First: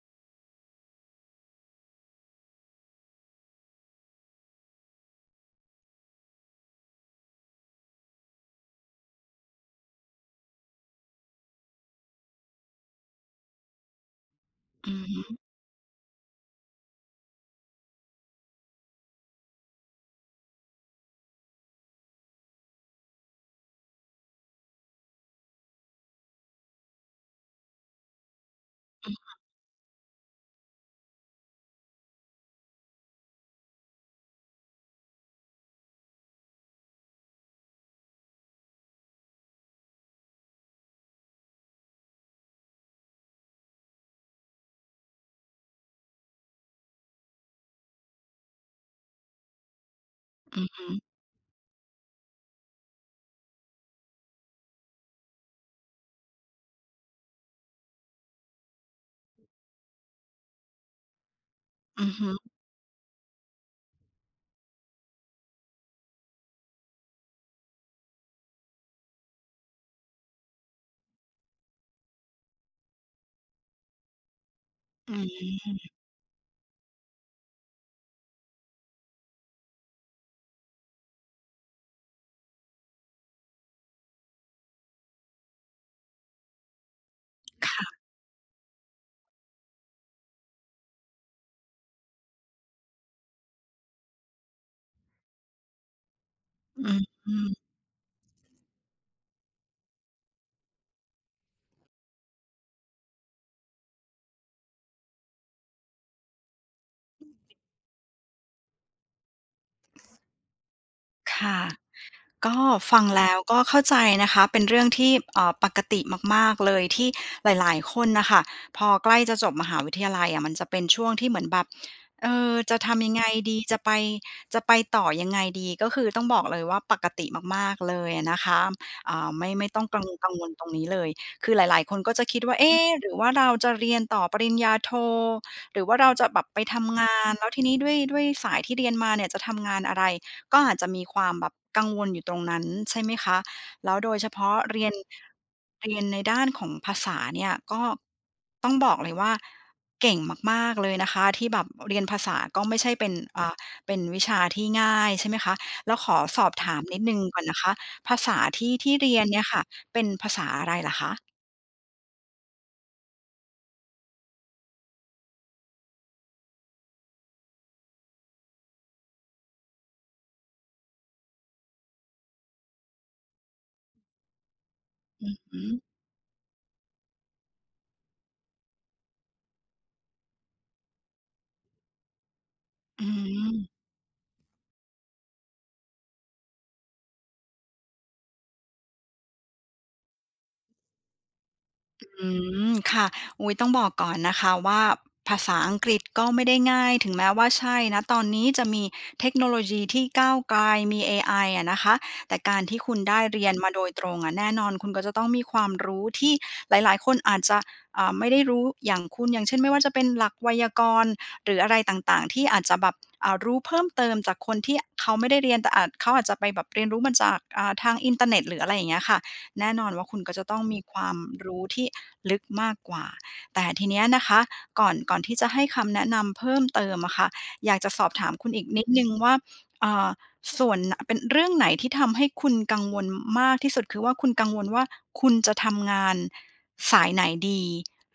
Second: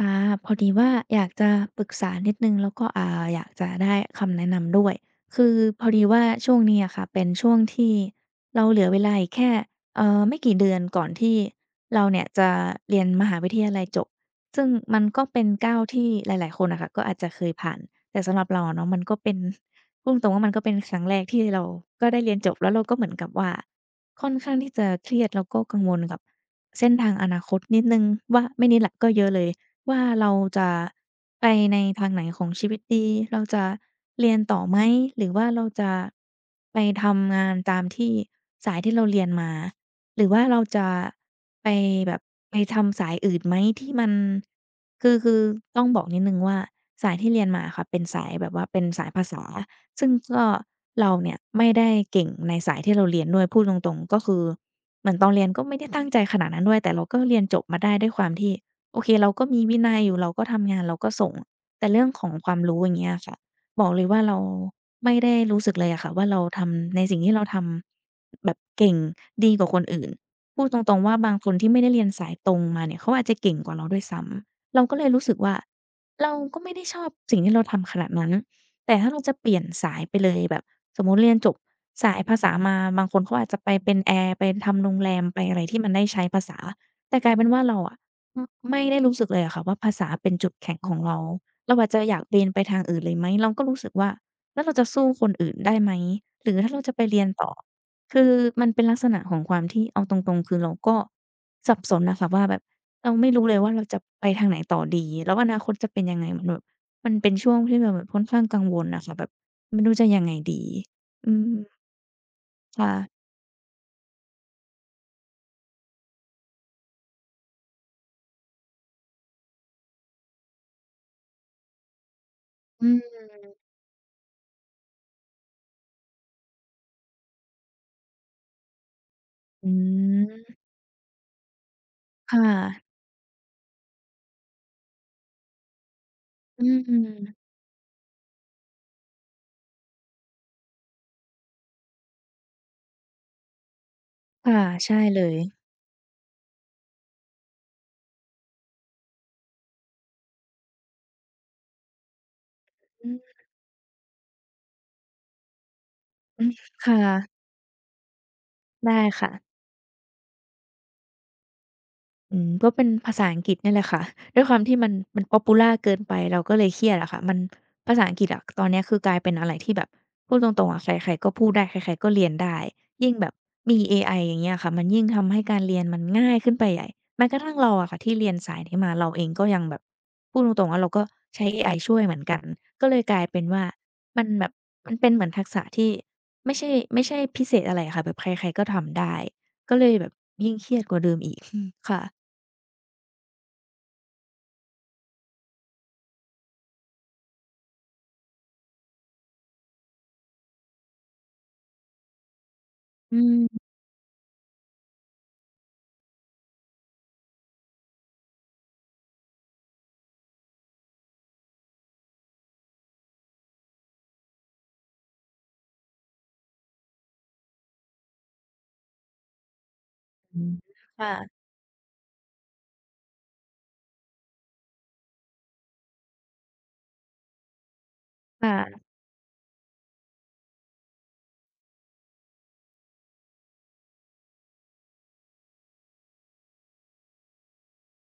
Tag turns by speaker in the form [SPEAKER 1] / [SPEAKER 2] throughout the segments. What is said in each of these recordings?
[SPEAKER 1] อา พอดีว่าอยากจะปรึกษานิดหนึ่ง แล้วก็ อ่า อยากจะได้คำแนะนำด้วย คือพอดีว่าช่วงนี้อะค่ะ เป็นช่วงที่เราเหลือเวลาอีกแค่ เอ่อ ไม่กี่เดือนก่อนที่เราเนี่ยจะเรียนมหาวิทยาลัยจบ ซึ่ง
[SPEAKER 2] อื
[SPEAKER 1] มั
[SPEAKER 2] อ
[SPEAKER 1] น
[SPEAKER 2] ฮ
[SPEAKER 1] ก็
[SPEAKER 2] ึ
[SPEAKER 1] เป็นก้าวที่หลาย ๆ คนอะค่ะก็อาจจะเคยผ่าน แต่สำหรับเราอะเนาะ มันก็เป็น พูดตรง ๆ ว่ามันก็เป็นครั้งแรกที่เราก็ได้เรียนจบ แล้วเราก็เหมือนกับว่าค่อนข้างที่จะเครียด แล้วก็กังวลกับเส้นทางอนาคตนิดหนึ่งว่า ไม่นิดล่ะ ก
[SPEAKER 2] ค
[SPEAKER 1] ็เยอ
[SPEAKER 2] ่
[SPEAKER 1] ะ
[SPEAKER 2] ะ
[SPEAKER 1] เลยว่า "เราจะไปในทางไหนของชีวิตดี? เราจะเรียนต่อไหม?" หรือว่า "เราจะไปทำงานตามที่สายที่เราเรียนมา" หรือว่า "เราจะไปแบบไปทำสายอื่นไหม? ที่มัน" คือ คือต้องบอกนิดหนึ่งว่า สายที่เรียนมาอะค่ะ เป็นสายแบบว่าเป็นสายภาษา ซึ่งก็
[SPEAKER 2] อือฮึ
[SPEAKER 1] เราเนี่ยไม่ได้เก่งในสายที่เราเรียนด้วย พูดตรง ๆ ก็คือเหมือนตอนเรียนก็ไม่ได้ตั้งใจขนาดนั้นด้วย แต่เราก็เรียนจบมาได้ด้วยความที่ โอเค เราก็มีวินัยอยู่ เราก็ทำงาน เราก็ส่ง แต่เร
[SPEAKER 2] อ
[SPEAKER 1] ื่
[SPEAKER 2] ื
[SPEAKER 1] อง
[SPEAKER 2] อฮ
[SPEAKER 1] ของ
[SPEAKER 2] ึ
[SPEAKER 1] ความรู้ อย่างเงี้ยค่ะ บอกเลยว่า เราไม่ได้รู้สึกเลยอะค่ะว่า เราทำ ในสิ่งที่เราทำ แบบเก่ง ดีกว่าคนอื่น พูดตรง ๆ ว่าบางคนที่ไม่ได้เรียนสายตรงมาเนี่ย เขาอาจจะเก่งกว่าเราด้วยซ้ำ เราก็เล
[SPEAKER 2] อ
[SPEAKER 1] ย
[SPEAKER 2] ื
[SPEAKER 1] รู้สึกว่า
[SPEAKER 2] ม
[SPEAKER 1] เราก็ไม่ได้ชอบสิ่งที่เราทำขนาดนั้น แต่ถ้าเราจะเปลี่ยนสายไปเลย แบบสมมุติเรียนจบสายภาษามา บางคนเขาอาจจะไปเป็นแอร์ ไปทำโรงแรม ไปอะไรที่มันได้ใช้ภาษา แต่กลายเป็นว่า
[SPEAKER 2] ค
[SPEAKER 1] เรา
[SPEAKER 2] ่
[SPEAKER 1] อ
[SPEAKER 2] ะ
[SPEAKER 1] ะ อือ ไม่ได้รู้สึกเลยอะค่ะว่าภาษาเป็นจุดแข็งของเรา เราอาจจะอยากเบนไปทางอื่นเลยไหม เราก็รู้สึกว่า "แล้วเราจะสู้คนอื่นได้ไหม?" หรือถ้าเร
[SPEAKER 2] อ
[SPEAKER 1] าจะไปเรียน
[SPEAKER 2] ื
[SPEAKER 1] ต่อ
[SPEAKER 2] ม
[SPEAKER 1] คือมันเป็นลักษณะของความที่ เอาตรง ๆ คือเราก็สับสนอะค่ะว่า แบบเราไม่รู้เลยว่าเราจะไปทางไหนต่อดี แล้วอนาคตจะเป็นยังไง มันแบบ มันเป็นช่วงที่เราแบบค่อนข้างกังวลอะค่ะ แบบ "ไม่รู้จะยังไงดี?" อื
[SPEAKER 2] ค่ะ
[SPEAKER 1] ม
[SPEAKER 2] ก็
[SPEAKER 1] ค่
[SPEAKER 2] ฟั
[SPEAKER 1] ะ
[SPEAKER 2] งแล้วก็เข้าใจนะคะ เป็นเรื่องที่ เอ่อ ปกติมาก ๆ เลย ที่หลาย ๆ คนน่ะค่ะ พอใกล้จะจบมหาวิทยาลัยอะ มันจะเป็นช่วงที่เหมือนแบบ เอ่อ "จะ
[SPEAKER 1] อื
[SPEAKER 2] ทำยังไ
[SPEAKER 1] ม
[SPEAKER 2] งดี? จะไป จะไปต่อยังไงดี?" ก็คือต้องบอกเลยว่าปกติมาก ๆ เลยอะนะคะ อ่า ไม่ ไม
[SPEAKER 1] อื
[SPEAKER 2] ่ต้องกังวล กังวล
[SPEAKER 1] ม
[SPEAKER 2] ตรงนี้เลย คือหลาย ๆ คนก็จะ
[SPEAKER 1] ค
[SPEAKER 2] ค
[SPEAKER 1] ่
[SPEAKER 2] ิดว่า "เอ๊
[SPEAKER 1] ะ
[SPEAKER 2] หรือว่าเราจะเรียนต่อปริญญาโท? หรือว่าเราจะแบบไป
[SPEAKER 1] อื
[SPEAKER 2] ทำงาน?"
[SPEAKER 1] ม
[SPEAKER 2] แล้วทีนี้ "ด้วย ด้วยสายที่เรียนมาเนี่ยจะทำงานอะไร?" ก็อาจจะมีความแบบกังวลอยู่ตรงนั้น ใช่ไหมคะ แล้วโดยเฉพ
[SPEAKER 1] ค
[SPEAKER 2] า
[SPEAKER 1] ่
[SPEAKER 2] ะ
[SPEAKER 1] ะ
[SPEAKER 2] เรีย
[SPEAKER 1] ใช
[SPEAKER 2] น
[SPEAKER 1] ่เลย
[SPEAKER 2] เรียนในด้านของภาษาเนี่ย ก็ ต้องบอกเลยว่า เก่งมาก ๆ เลยนะคะ ที่แบบเรียนภาษาก็ไม่ใช่เ
[SPEAKER 1] อ
[SPEAKER 2] ป็
[SPEAKER 1] ื
[SPEAKER 2] น
[SPEAKER 1] ม
[SPEAKER 2] อ่า เป็นวิชาที่ง่าย ใช่ไหมคะ แล้วขอส
[SPEAKER 1] อื
[SPEAKER 2] อบ
[SPEAKER 1] อ
[SPEAKER 2] ถาม
[SPEAKER 1] ค
[SPEAKER 2] น
[SPEAKER 1] ่
[SPEAKER 2] ิดหนึ่ง
[SPEAKER 1] ะ
[SPEAKER 2] ก่อนนะคะ ภาษาที่ ท
[SPEAKER 1] ไ
[SPEAKER 2] ี
[SPEAKER 1] ด้
[SPEAKER 2] ่เรีย
[SPEAKER 1] ค
[SPEAKER 2] น
[SPEAKER 1] ่ะ
[SPEAKER 2] เนี่ยค่ะ เป็นภาษาอะไรเหรอคะ?
[SPEAKER 1] อืม ก็เป็นภาษาอังกฤษนี่แหละค่ะ ด้วยความที่มัน มันพ็อปพิวลาร์เกินไป เราก็เลยเครียดอะค่ะ มันภาษาอังกฤษอะ ตอนเนี้ยคือกลายเป็นอะไรที่แบบพูดตรง ๆ อะ ใคร ๆ ก็พูดได้ ใคร ๆ ก็เรียนได้ ยิ่งแบบมีเอไอ อย่างเงี้ยค่ะ มันยิ่งท
[SPEAKER 2] อื
[SPEAKER 1] ำใ
[SPEAKER 2] อ
[SPEAKER 1] ห้
[SPEAKER 2] ฮ
[SPEAKER 1] การเร
[SPEAKER 2] ึ
[SPEAKER 1] ียนมันง่ายขึ้นไปใหญ่ แม้กระทั่งเราอะค่ะ ที่เรียนสายนี้มาเราเองก็ยังแบบ พูดตรง ๆ ว่า เราก็ใช้เอไอช่วยเหมือนกัน ก็เล
[SPEAKER 2] อ
[SPEAKER 1] ย
[SPEAKER 2] ื
[SPEAKER 1] กลายเป็นว่า
[SPEAKER 2] ม
[SPEAKER 1] มันแบบ มันเป็นเหมือนทักษะที่ไม่ใช่ ไม่ใช่พิเศษอะไรอะค่ะ แบบใคร ๆ ก็ทำได้ ก็เลยแบบยิ่งเครียดกว่าเดิมอีก อืม ค่
[SPEAKER 2] อ
[SPEAKER 1] ะ
[SPEAKER 2] ืม ค่ะ อุ๊ย ต้องบอกก่อนนะคะว่า ภาษาอังกฤษก็ไม่ได้ง่าย ถึงแม้ว่าใช่ ณ ตอนนี้จะมีเทคโนโลยีที่ก้าวไกล มีเอไออะนะคะ แต่การที่คุณไ
[SPEAKER 1] อ
[SPEAKER 2] ด
[SPEAKER 1] ื
[SPEAKER 2] ้เรีย
[SPEAKER 1] ม
[SPEAKER 2] นมาโดยตรงอะ แน่นอนคุณก็จะต้องมีความรู้ที่หลาย ๆ คนอาจจะ อ่า ไม่ได้รู้อย่างคุณ อย่างเช่น ไม่ว่าจะเป็นหลักไวยากรณ์ หรืออะไรต่าง ๆ ที่อาจจะแบบ อ่า รู้เพิ่มเติมจากคนที่เขาไม่ได้เรียน แต่อาจ เขาอาจจะไปแบบเรียนรู้มาจาก อ่า ทางอินเทอร์เน็ตหรือ อะไรอย่างเงี้ยค่ะ แน่นอนว่าคุณก็
[SPEAKER 1] อื
[SPEAKER 2] จะ
[SPEAKER 1] ม
[SPEAKER 2] ต้องมีคว
[SPEAKER 1] ค่
[SPEAKER 2] าม
[SPEAKER 1] ะ
[SPEAKER 2] รู้ที่ลึกมากกว่า แต่ทีเนี้ยนะคะ ก่อน ก่อนที่จะให้คำแนะนำเพิ่มเติมอะค่ะ อยากจะสอบถาม
[SPEAKER 1] ค
[SPEAKER 2] คุ
[SPEAKER 1] ่
[SPEAKER 2] ณอีกนิ
[SPEAKER 1] ะ
[SPEAKER 2] ดหนึ่งว่า อ่า ส่วน เป็นเรื่องไหนที่ทำให้คุณกังวลมากที่สุด คือว่าคุณกังวลว่าคุณจะทำงานสายไหนดี?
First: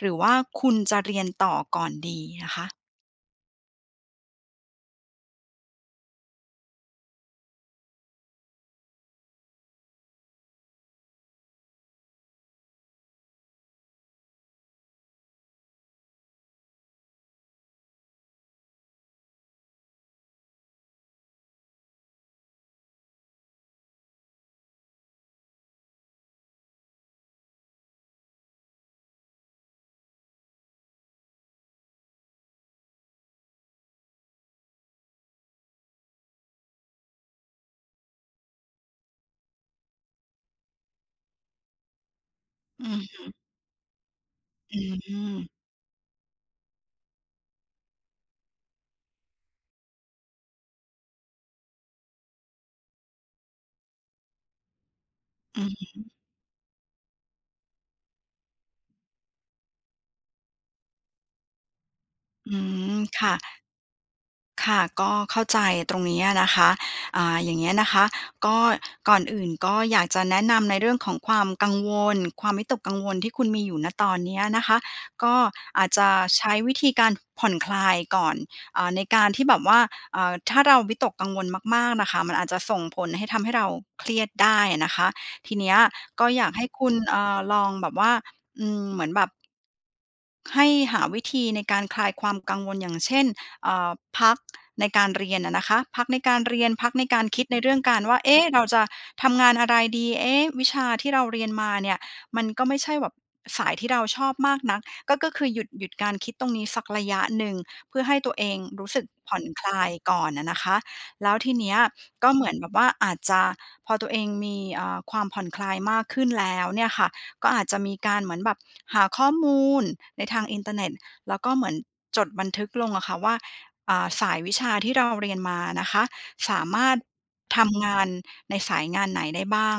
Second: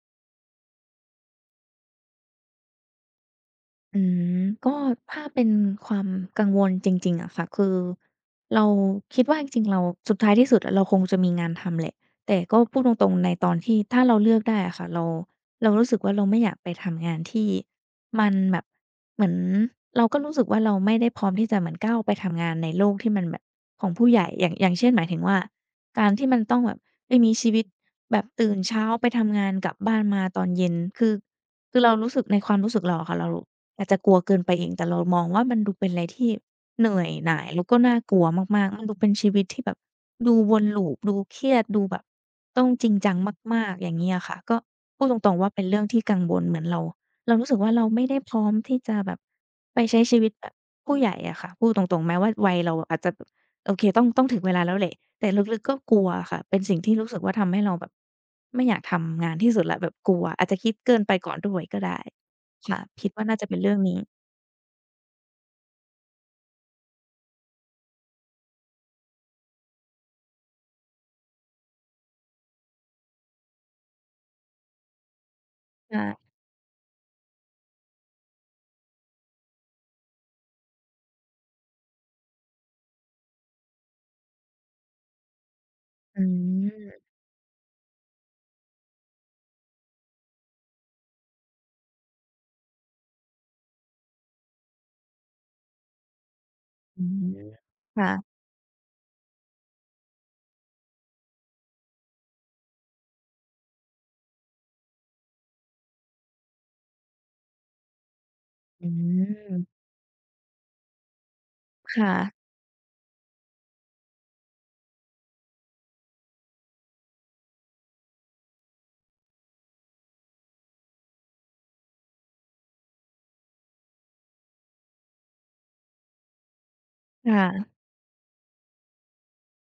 [SPEAKER 2] หรือว่าคุณจะเรียนต่อก่อนดีนะคะ?
[SPEAKER 1] อืม ก็ถ้าเป็นความกังวลจริง ๆ อะค่ะ คือเราคิดว่าจริง ๆ เรา สุดท้ายที่สุดเราคงจะมีงานทำแหละ แต่ก็พูดตรง ๆ ในตอนที่ ถ้าเราเลือกได้อะค่ะ เรา เรารู้สึกว่า เราไม่อยากไปทำงานที่ มันแบบ เหมือนเราก็รู้สึกว่า เราไม่ได้พร้อมที่จะก้าวไปทำงานในโลกที่มันแบบของผู้ใหญ่ อย่าง อย่างเช่นหมายถึงว่า "การที่มันต้องแบบไปมีชีวิตแบบตื่นเช้าไปทำงาน กลับบ้านมาตอนเย็น" คือ คือเรารู้สึกในความรู้สึกเราอะค่ะ เราอาจจะกลัวเกินไปเอง แต่เรามองว่ามันดูเป็นอะไรที่เหนื่อยหน่าย แล้วก็น่ากลัวมาก ๆ มันดูเป็นชีวิตที่แบบดูวน loop ดูเครียด ดูแบบต้อง
[SPEAKER 2] อื
[SPEAKER 1] จริง
[SPEAKER 2] อ
[SPEAKER 1] จั
[SPEAKER 2] ฮ
[SPEAKER 1] ง
[SPEAKER 2] ึ
[SPEAKER 1] มาก ๆ อย่างงี้อะค่ะ ก็
[SPEAKER 2] อื
[SPEAKER 1] พูดตรง ๆ ว
[SPEAKER 2] ม
[SPEAKER 1] ่าเป็นเรื่องที่กังวล เหมือนเรา เรารู้สึกว่า เราไม่ได้พร้อมที่จะแบบไปใช้ชีวิตแบบผู้ใหญ่อะค่ะ พูดตรง ๆ แม้ว่าวัยเราอาจจะ โอเค ต้อง ต้องถึงเวลาแล้วแหละ แต่ลึ
[SPEAKER 2] อื
[SPEAKER 1] ก ๆ
[SPEAKER 2] อ
[SPEAKER 1] ก็
[SPEAKER 2] ฮ
[SPEAKER 1] ก
[SPEAKER 2] ึ
[SPEAKER 1] ลัวอะค่ะ เป็นสิ่งที่รู้สึกว่าทำให้เราแบบไม่อยากทำงานที่สุดแล้ว แบบกลัว อาจจะคิดเกินไปก่อนด้วยก็ได้
[SPEAKER 2] อื
[SPEAKER 1] ค่ะ
[SPEAKER 2] ม
[SPEAKER 1] คิดว
[SPEAKER 2] ค
[SPEAKER 1] ่า
[SPEAKER 2] ่
[SPEAKER 1] น่า
[SPEAKER 2] ะ
[SPEAKER 1] จะเป็นเรื่องนี้
[SPEAKER 2] ค่ะ ก็เข้าใจตรงนี้อะนะคะ อ่า อย่างเงี้ยนะคะ ก็ก่อนอื่นก็อยากจะแนะนำในเรื่องของความกังวล ความวิตกกังวลที่คุณมีอยู่ ณ ตอนนี้นะคะ ก็อาจ
[SPEAKER 1] ใช
[SPEAKER 2] จะ
[SPEAKER 1] ่
[SPEAKER 2] ใช้วิธีการผ่อนคลายก่อน อ่า ในการที่แบบว่า อ่า ถ้าเราวิตกกังวลมาก ๆ นะคะ มันอาจจะส่งผลให้ทำให้เราเครียดได้อะนะคะ ทีเนี้ย
[SPEAKER 1] อื
[SPEAKER 2] ก็อยากให้คุณ
[SPEAKER 1] ม
[SPEAKER 2] เอ่อ ลองแบบว่า อืม เหมือนแบบ ให้หาวิธีในการคลายความกังวล อย่างเช่น เอ่อ พักในการเรียนอะนะคะ พักในการเรียน พัก
[SPEAKER 1] อ
[SPEAKER 2] ใน
[SPEAKER 1] ื
[SPEAKER 2] กา
[SPEAKER 1] ม
[SPEAKER 2] รคิดในเรื่องกา
[SPEAKER 1] ค
[SPEAKER 2] ร
[SPEAKER 1] ่
[SPEAKER 2] ว่
[SPEAKER 1] ะ
[SPEAKER 2] า เอ๊ะ! เราจะทำงานอะไรดี เอ๊ะ! วิชาที่เราเรียนมาเนี่ย มันก็ไม่ใช่แบบสายที่เราชอบมากนัก ก็ ก็คือ หยุด หยุดการคิดตรงนี้สักระยะหนึ่ง เพื่อให้ตัวเองร
[SPEAKER 1] อื
[SPEAKER 2] ู้สึกผ่อนค
[SPEAKER 1] ม
[SPEAKER 2] ลายก่อนอะนะคะ แล้วทีเนี้ย
[SPEAKER 1] ค่
[SPEAKER 2] ก
[SPEAKER 1] ะ
[SPEAKER 2] ็เหมือนแบบว่าอาจจะ พอตัวเองมี อ่า ความผ่อนคลายมากขึ้นแล้วเนี่ยค่ะ ก็อาจจะมีการเหมือนแบบหาข้อมูลในทางอินเทอร์เน็ต ก็เหมือนจดบันทึกลงอะค่ะว่า อ่า สายวิชาที่เราเรียนมานะคะ สามารถ
[SPEAKER 1] ค่
[SPEAKER 2] ท
[SPEAKER 1] ะ
[SPEAKER 2] ำงานในสายงานไหนได้บ้าง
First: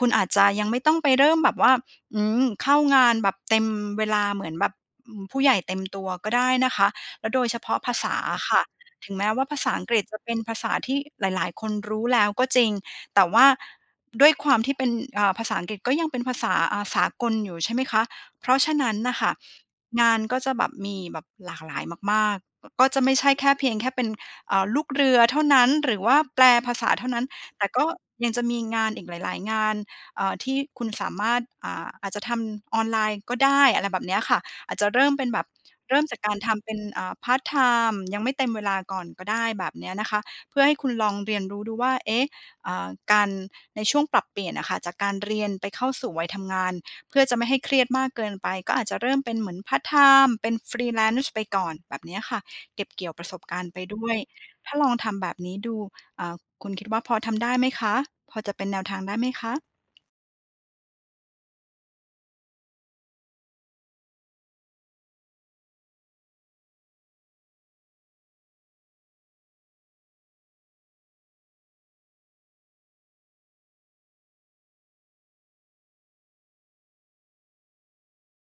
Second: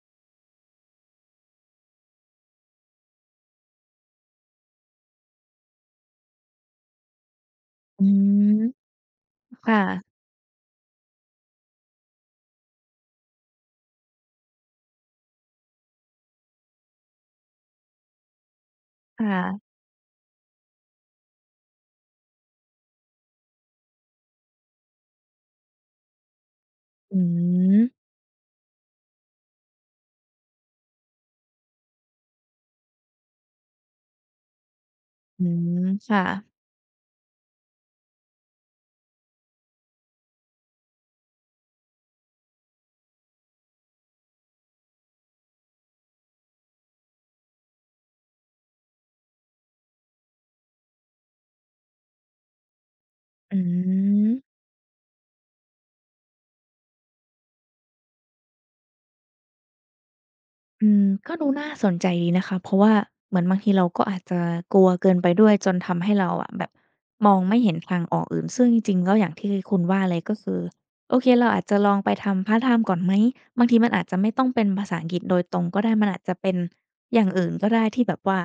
[SPEAKER 2] คุณอาจจะยังไม่ต้องไปเริ่มแบบว่า อืม เข้างานแบบเต็มเวลาเหมือนแบบ อืม ผู้ใหญ่เต็มตัวก็ได้นะคะ แล้วโดยเฉพาะภา
[SPEAKER 1] อื
[SPEAKER 2] ษาอ
[SPEAKER 1] ม
[SPEAKER 2] ะค่ะ ถึงแม้ว่าภา
[SPEAKER 1] ค
[SPEAKER 2] ษา
[SPEAKER 1] ่
[SPEAKER 2] อังกฤษ
[SPEAKER 1] ะ
[SPEAKER 2] จะเป็นภาษาที่หลาย ๆ คนรู้แล้วก็จริง แต่ว่าด้วยความที่เป็น อ่า ภาษาอังกฤษก็ยังเป็นภาษา อ่า สากลอยู่ ใช่ไหมคะ เพราะฉะนั้นน่ะ
[SPEAKER 1] ค
[SPEAKER 2] ค
[SPEAKER 1] ่
[SPEAKER 2] ่ะ
[SPEAKER 1] ะ
[SPEAKER 2] งานก็จะแบบมี แบบหลากหลายมาก ๆ ก็จะไม่ใช่แค่เพียงแค่เป็น อ่า ลูกเรือเท่านั้น หรือว่าแปลภาษาเท่า
[SPEAKER 1] อ
[SPEAKER 2] น
[SPEAKER 1] ื
[SPEAKER 2] ั้น แต่ก็
[SPEAKER 1] ม
[SPEAKER 2] ยังจะมีงานอีกหลาย ๆ งาน เอ่อ ที่คุณสามารถ อ่า อาจจะทำออนไลน์ก็ได้ อะไรแบบเนี้ยค่ะ จะเริ่มเป็นแบ
[SPEAKER 1] อื
[SPEAKER 2] บ
[SPEAKER 1] ม
[SPEAKER 2] เริ่ม
[SPEAKER 1] ค
[SPEAKER 2] จา
[SPEAKER 1] ่
[SPEAKER 2] กการ
[SPEAKER 1] ะ
[SPEAKER 2] ทำเป็น อ่า พาร์ตไทม์ ยังไม่เต็มเวลาก่อนก็ได้ แบบเนี้ยนะคะ เพื่อให้คุณลองเรียนรู้ดูว่า เอ๊ะ! อ่า การ ในช่วงปรับเปลี่ยนอะค่ะ จากการเรียนไปเข้าสู่วัยทำงาน เพื่อจะไม่ให้เครียดมากเกินไป ก็อาจจะเริ่มเป็นเหมือนพาร์ตไทม์ เป็น Freelance ไปก่อน แบบเนี้ยค่ะ เก็บเกี่ยวประสบ
[SPEAKER 1] อ
[SPEAKER 2] การณ์ไปด้วย
[SPEAKER 1] ืม
[SPEAKER 2] ถ้าลองทำแบบนี้ดู อ่า คุณคิดว่าพอทำได้ไหมคะ? พอจะเป็นแนวทางได้ไหมคะ?
[SPEAKER 1] อืม ก็ดูน่าสนใจดีนะคะ เพราะว่าเหมือนบางทีเรา ก็อาจจะกลัวเกินไปด้วยจนทำให้เราแบบ มองไม่เห็นทางออกอื่น ซึ่งจริง ๆ ก็อย่างที่คุณว่าเลย ก็คือ โอเค เราอาจจะลองไปทำพาร์ตไทม์ก่อนไหม บางทีมันอาจจะไม่ต้องเป็นภาษาอังกฤษโดยตรงก็ได้ มันอาจจะเป็นอย่างอื่นก็ได้ที่แบบว่า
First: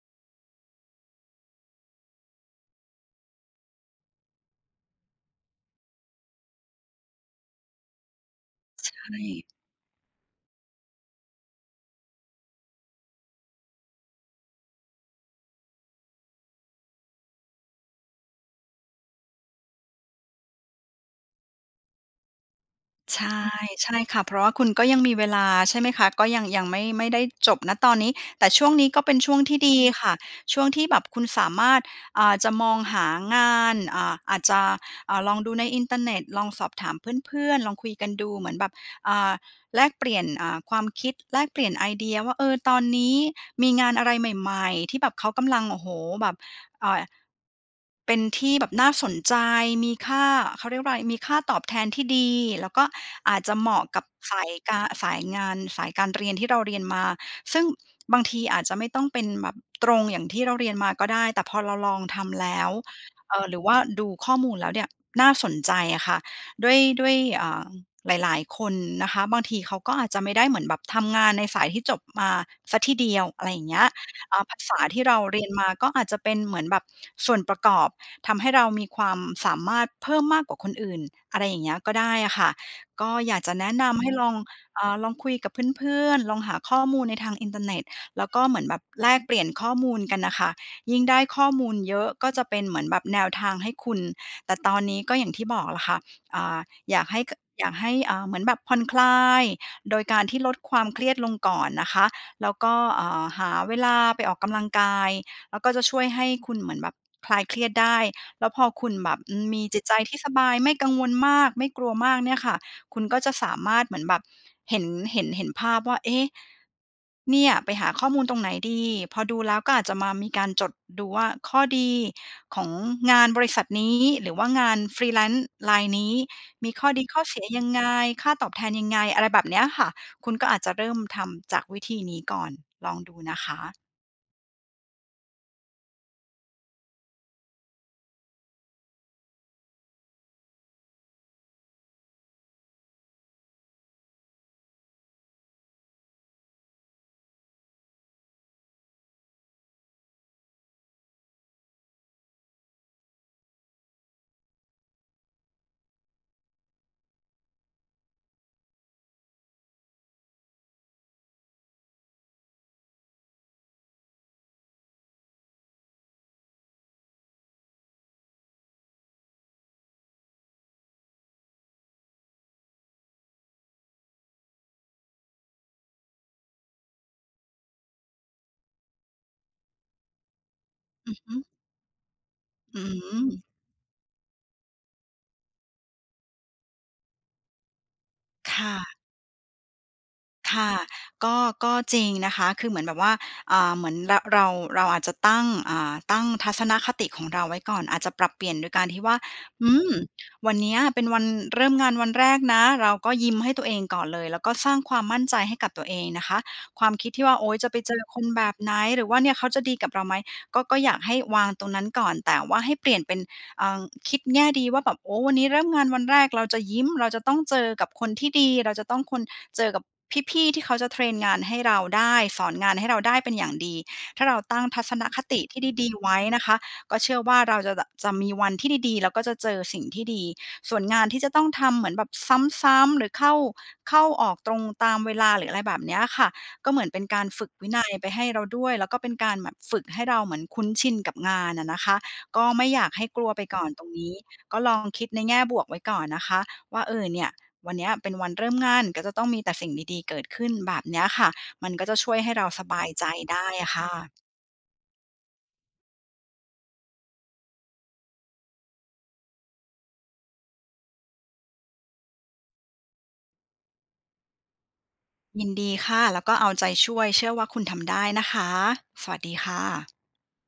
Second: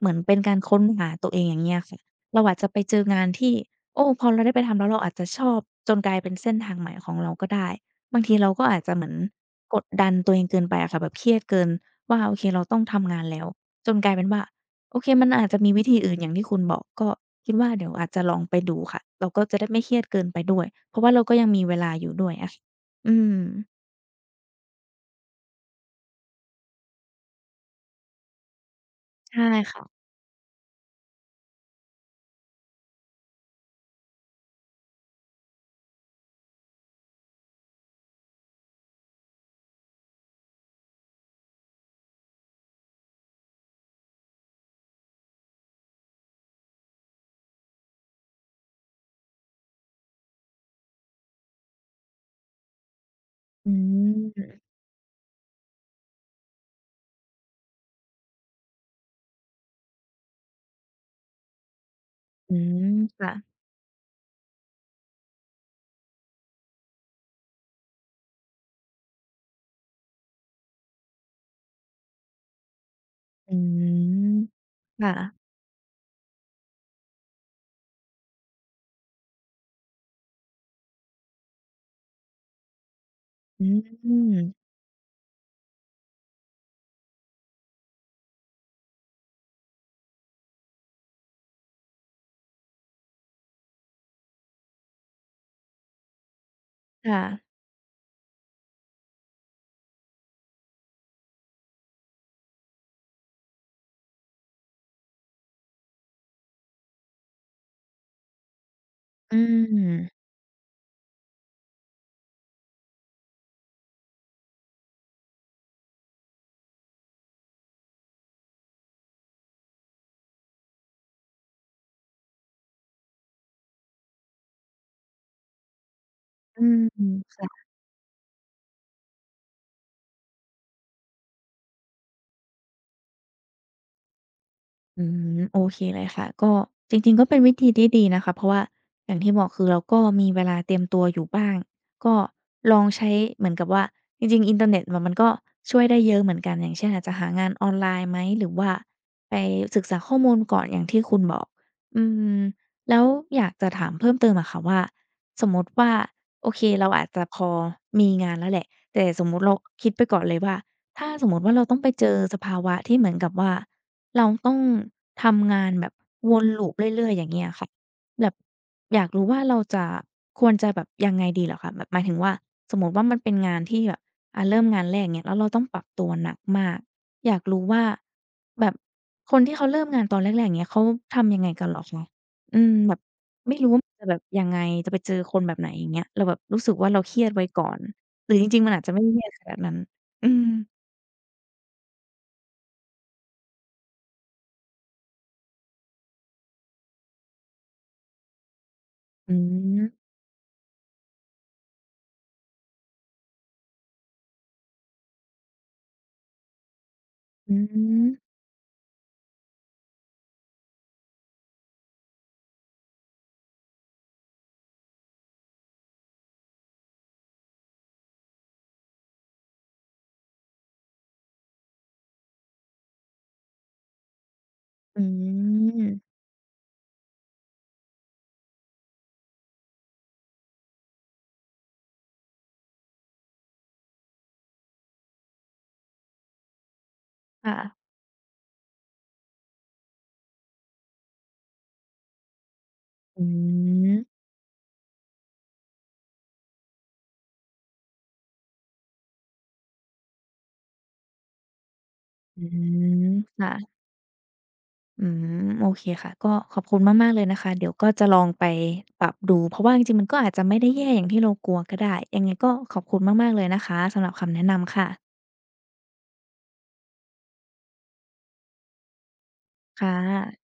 [SPEAKER 1] เหมือนเป็นการค้นหาตัวเองอย่างเงี้ยค่ะ เราอาจจะไปเจองานที่ โอ้! พอเราได้ไปทำแล้วเราอาจจะชอบจนกลายเป็นเส้นทางใหม่ของเราก็ได้ บางทีเราก็อาจ
[SPEAKER 2] ใ
[SPEAKER 1] จ
[SPEAKER 2] ช
[SPEAKER 1] ะเหมือน
[SPEAKER 2] ่
[SPEAKER 1] กดดันตัวเองเกินไปอะค่ะ แบบเครียดเกินว่าโอเคเราต้องทำงานแล้ว จนกลายเป็นว่า โอเคมันอาจจะมีวิธีอื่นอย่างที่คุณบอก ก็คิดว่าเดี๋ยวอาจจะลองไปดูค่ะ เราก็จะได้ไม่เครียดเกินไปด้วย เพราะว่าเราก็ยังมีเวลาอยู่ด้วยอะ อื
[SPEAKER 2] ใช่
[SPEAKER 1] ม
[SPEAKER 2] ใช่ค่ะ เพราะว่าคุณก็ยังมีเวลาใช่ไหมคะ ก็ยัง ยังไม่ ไม่ได้จบ ณ ตอนนี้ แต่ช่วงนี้ ก็เป็นช
[SPEAKER 1] ใ
[SPEAKER 2] ่
[SPEAKER 1] ช
[SPEAKER 2] วง
[SPEAKER 1] ่
[SPEAKER 2] ที่ด
[SPEAKER 1] ค
[SPEAKER 2] ี
[SPEAKER 1] ่ะ
[SPEAKER 2] ค่ะ ช่วงที่แบบคุณสามารถ อ่า จะมองหางาน อ่า อาจจะ อ่า ลองดูในอินเทอร์เน็ต ลองสอบถามเพื่อน ๆ ลองคุยกันดูเหมือนแบบ อ่า แลกเปลี่ยน อ่า ความคิด แลกเปลี่ยนไอเดียว่า เออ ตอนนี้มีงานอะไรใหม่ ๆ ที่แบบเขากำลัง โอ้โฮ! แบบ อ่า เป็นที่แบบน่าสนใจ มีค่า เขาเรียกว่าอะไร มีค่าตอบแทนที่ดี แล้วก็อาจจะเห
[SPEAKER 1] อ
[SPEAKER 2] มาะกับสาย
[SPEAKER 1] ืม
[SPEAKER 2] การ สายงาน สายการเรียนที่เราเรียนมา ซึ่งบางทีอาจจะไม่ต้องเป็นแบบตรงอย่างที่เราเรียนมาก็ได้ แต่พอเราลองทำแล
[SPEAKER 1] อื
[SPEAKER 2] ้ว
[SPEAKER 1] ม ค่
[SPEAKER 2] เอ่
[SPEAKER 1] ะ
[SPEAKER 2] อ หรือว่าดูข้อมูลแล้วเนี่ย น่าสนใจอะค่ะ ด้วย ด้วย อ่า หลาย ๆ คนนะคะ บางทีเขาก็อาจจะไม่ได้เหมือนแบบ ทำงานในสายที่จบมาเสียทีเดียว อะไร
[SPEAKER 1] อื
[SPEAKER 2] อย่างเงี้ย อ่
[SPEAKER 1] ม
[SPEAKER 2] า ภาษาที
[SPEAKER 1] ค
[SPEAKER 2] ่
[SPEAKER 1] ่
[SPEAKER 2] เราเร
[SPEAKER 1] ะ
[SPEAKER 2] ียนมาก็อาจจะเป็นเหมือนแบบส่วนประกอบ ทำให้เรามีความสามารถเพิ่มมากกว่าคนอื่น อะไรอย่างเงี้ย ก็ได้อะค่ะ ก็อยากจะ
[SPEAKER 1] อ
[SPEAKER 2] แน
[SPEAKER 1] ื
[SPEAKER 2] ะนำให้ลอง
[SPEAKER 1] ม
[SPEAKER 2] อ่า ลองคุยกับเพื่อน ๆ ลองหาข้อมูลในทางอินเทอร์เน็ต แล้วก็เหมือนแบบแลกเปลี่ยนข้อมูลกันน่ะค่ะ ยิ่งได้ข้อมูลเยอะ ก็จะเป็นเหมือนแบบแนวทางให้คุณ แต่ตอนนี้ก็อย่างที่บอกแหละค่ะ อ่า อยา
[SPEAKER 1] ค
[SPEAKER 2] กให
[SPEAKER 1] ่
[SPEAKER 2] ้ ก
[SPEAKER 1] ะ
[SPEAKER 2] อยากให้ อ่า เหมือนแบบผ่อนคลาย โดยการที่ลดความเครียดลงก่อนนะคะ แล้วก็ อ่า หาเวลาไปออกกำลังกาย แล้วก็จะช่วยให้คุณเหมือนแบบคลายเครียดได้ แล้วพอคุณแบบ
[SPEAKER 1] อื
[SPEAKER 2] มีจิตใจ
[SPEAKER 1] ม
[SPEAKER 2] ที่สบาย ไม่กังวลมาก ไม่กลัวมากเนี่ยค่ะ คุณก็จะสามารถเหมือนแบบ เห็น เห็น เห็นภาพว่า เอ๊ะ! เนี่ย ไปหาข้อมูลตรงไหนดี พอดูแล้วก็อาจจะมามีการจดดูว่าข้อดีของงานบริษัทนี้ หรือว่างาน Freelance รายนี้
[SPEAKER 1] อื
[SPEAKER 2] มี
[SPEAKER 1] ม
[SPEAKER 2] ข้อ
[SPEAKER 1] ฮ
[SPEAKER 2] ดี
[SPEAKER 1] ึ
[SPEAKER 2] ข้อเส
[SPEAKER 1] ค
[SPEAKER 2] ี
[SPEAKER 1] ่
[SPEAKER 2] ย
[SPEAKER 1] ะ
[SPEAKER 2] ยังไง? ค่าตอบแทนยังไง? อะไรแบบเนี้ยค่ะ คุณก็อาจจะเริ่มทำจากวิธีนี้ก่อน ลองดูนะคะ
[SPEAKER 1] อืม โอเคเลยค่ะ ก็จริง ๆ ก็เป็นวิธีที่ดีนะคะ เพราะว่าอย่างที่บอก คือเราก็มีเวลาเตรียมตัวอยู่บ้าง ก็ลองใช้เหมือนกับว่า จริง ๆ อินเทอร์เน็ตมันก็ช่วยได้เยอะเหมือนกัน อย่างเช่น อาจจะหางานออนไลน์ไหม หรือว่าไปศึกษาข้อมูลก่อนอย่างที่คุณบอก อืม แล้วอยากจะถามเพิ่มเติมอะค่ะว่า สมมติว่า โอเคเราอาจจะพอมีงานแล้วแหละ แต่สมมุติเราคิดไปก่อนเลยว่า "ถ้าสมมติว่าเราต้องไปเจอสภาวะที่เหมือนกับว่า เราต้องทำงาน แบบ'วนลูปเรื่อย ๆ' อย่างเงี้ยอะค่ะ" แบบอยากรู้ว่าเราจะ ควรจะแบบยังไงดีเหรอคะ แบบหมายถึงว่าสมมติว่า มันเป็นงานที่แบบเริ่มงานแรก อย่างเงี้ย แล้วเราต้องปรับตัวหนักมาก อยากรู้ว่า แบบคนที่เขาเริ่มงานตอนแรก ๆ อย่างเงี้ย เขา
[SPEAKER 2] อื
[SPEAKER 1] ท
[SPEAKER 2] อฮ
[SPEAKER 1] ำย
[SPEAKER 2] ึ
[SPEAKER 1] ังไงกันเหรอคะ? อืม
[SPEAKER 2] อื
[SPEAKER 1] แบบ
[SPEAKER 2] ม
[SPEAKER 1] ไม่รู้ ว่ามันจะแบบยังไง จะไปเจอคนแบบไหน อย่างเงี้ย เราแบบรู้สึกว่าเราเครียดไว้ก่อน หรือจ
[SPEAKER 2] ค
[SPEAKER 1] ริง ๆ
[SPEAKER 2] ่
[SPEAKER 1] มันอาจ
[SPEAKER 2] ะ
[SPEAKER 1] จะไม่ เครียดขนาดนั้น อื
[SPEAKER 2] ค่
[SPEAKER 1] ม
[SPEAKER 2] ะ ก็ ก็จริงนะคะ คือเหมือนแบบว่า อ่า เหมือน ร เรา เราอาจจะตั้ง อ่า ตั้งทัศนคติของเราไว้ก่อน อาจจะปรับเปลี่ยนโดยการที่ว่า
[SPEAKER 1] อื
[SPEAKER 2] อื
[SPEAKER 1] ม
[SPEAKER 2] ม "วันนี้เป็นวันเริ่มงานวันแรกนะ เราก็ยิ้มให้ตัวเองก่อนเลย แล้วก็สร้างความมั่นใจให้กับตัวเองนะคะ" ความคิดที่ว่า โอ๊
[SPEAKER 1] อื
[SPEAKER 2] ย! จะไปเจอ ค
[SPEAKER 1] ม
[SPEAKER 2] นแบบไหน? หรือว่าเนี่ยเขาจะดีกับเราไหม? ก็ ก็อยากให้วางตรงนั้นก่อน แต่ว่าให้เปลี่ยนเป็น อ่า คิดแง่ดีว่าแบบ โอ้ "วันนี้เริ่มงานวันแรกเราจะยิ้ม เราจะต้องเจอกับคนที่ดี เราจะต้องคน เจอกับพี่ ๆ ที่เขาจะเทรนงานให้เราได้ สอนงานให้เราได้เป็นอย่างดี" ถ้าเราตั้งทัศ
[SPEAKER 1] อ
[SPEAKER 2] นคติที่ดี ๆ
[SPEAKER 1] ืม
[SPEAKER 2] ไว้นะคะ ก็เชื่อว่าเราจะแบบ จะมีวันที่ดี ๆ แล้วก็จะเจอสิ่งที่ดี ส่วนงานที่จะต้องทำเหมือนแบบซ้ำ ๆ หรือ เข้า เข้าออกตรงตามเวลา หรืออะไรแบบเนี้ยค่ะ ก็เหมือนเป็นการฝึ
[SPEAKER 1] ค
[SPEAKER 2] ก
[SPEAKER 1] ่
[SPEAKER 2] วิ
[SPEAKER 1] ะ
[SPEAKER 2] นัยไปให้เราด้วย แล้วก็เป็นการแบบฝึกให้เราเหมือนคุ้นชินกับงานอะนะคะ ก็ไม่อยากให้ก
[SPEAKER 1] อ
[SPEAKER 2] ล
[SPEAKER 1] ื
[SPEAKER 2] ัวไปก่อนตรงน
[SPEAKER 1] ม
[SPEAKER 2] ี้ ก็ลองคิดในแง่บวกไว้ก่อนนะคะ ว่า เออ เนี่ย วันนี้เป็นวันเริ่มงาน ก็จะต้องมีแต่สิ่งดี ๆ เกิดขึ้นแบบนี้ค่ะ มันก็จะช่วยให้
[SPEAKER 1] อ
[SPEAKER 2] เ
[SPEAKER 1] ื
[SPEAKER 2] ราสบายใจ
[SPEAKER 1] ม
[SPEAKER 2] ได
[SPEAKER 1] ค
[SPEAKER 2] ้
[SPEAKER 1] ่
[SPEAKER 2] อ
[SPEAKER 1] ะ
[SPEAKER 2] ะค่ะ
[SPEAKER 1] อืม โอเคค่ะ ก็ขอบคุณมาก ๆ เลยนะคะ เดี๋ยวก็จะลองไปปรับดูเพราะว่า จริง ๆ มันก็อาจจะไม่ได้แย่อย่างที่เรากลัวก็ได้ ยังไงก็ขอบคุณมาก ๆ เลยนะคะ สำหรับคำแนะนำค่ะ
[SPEAKER 2] ยินดีค่ะ แล้วก็เอาใจช่วย เชื่อว่าคุณทำได้นะคะ สวัสดีค่
[SPEAKER 1] ค
[SPEAKER 2] ะ
[SPEAKER 1] ่ะ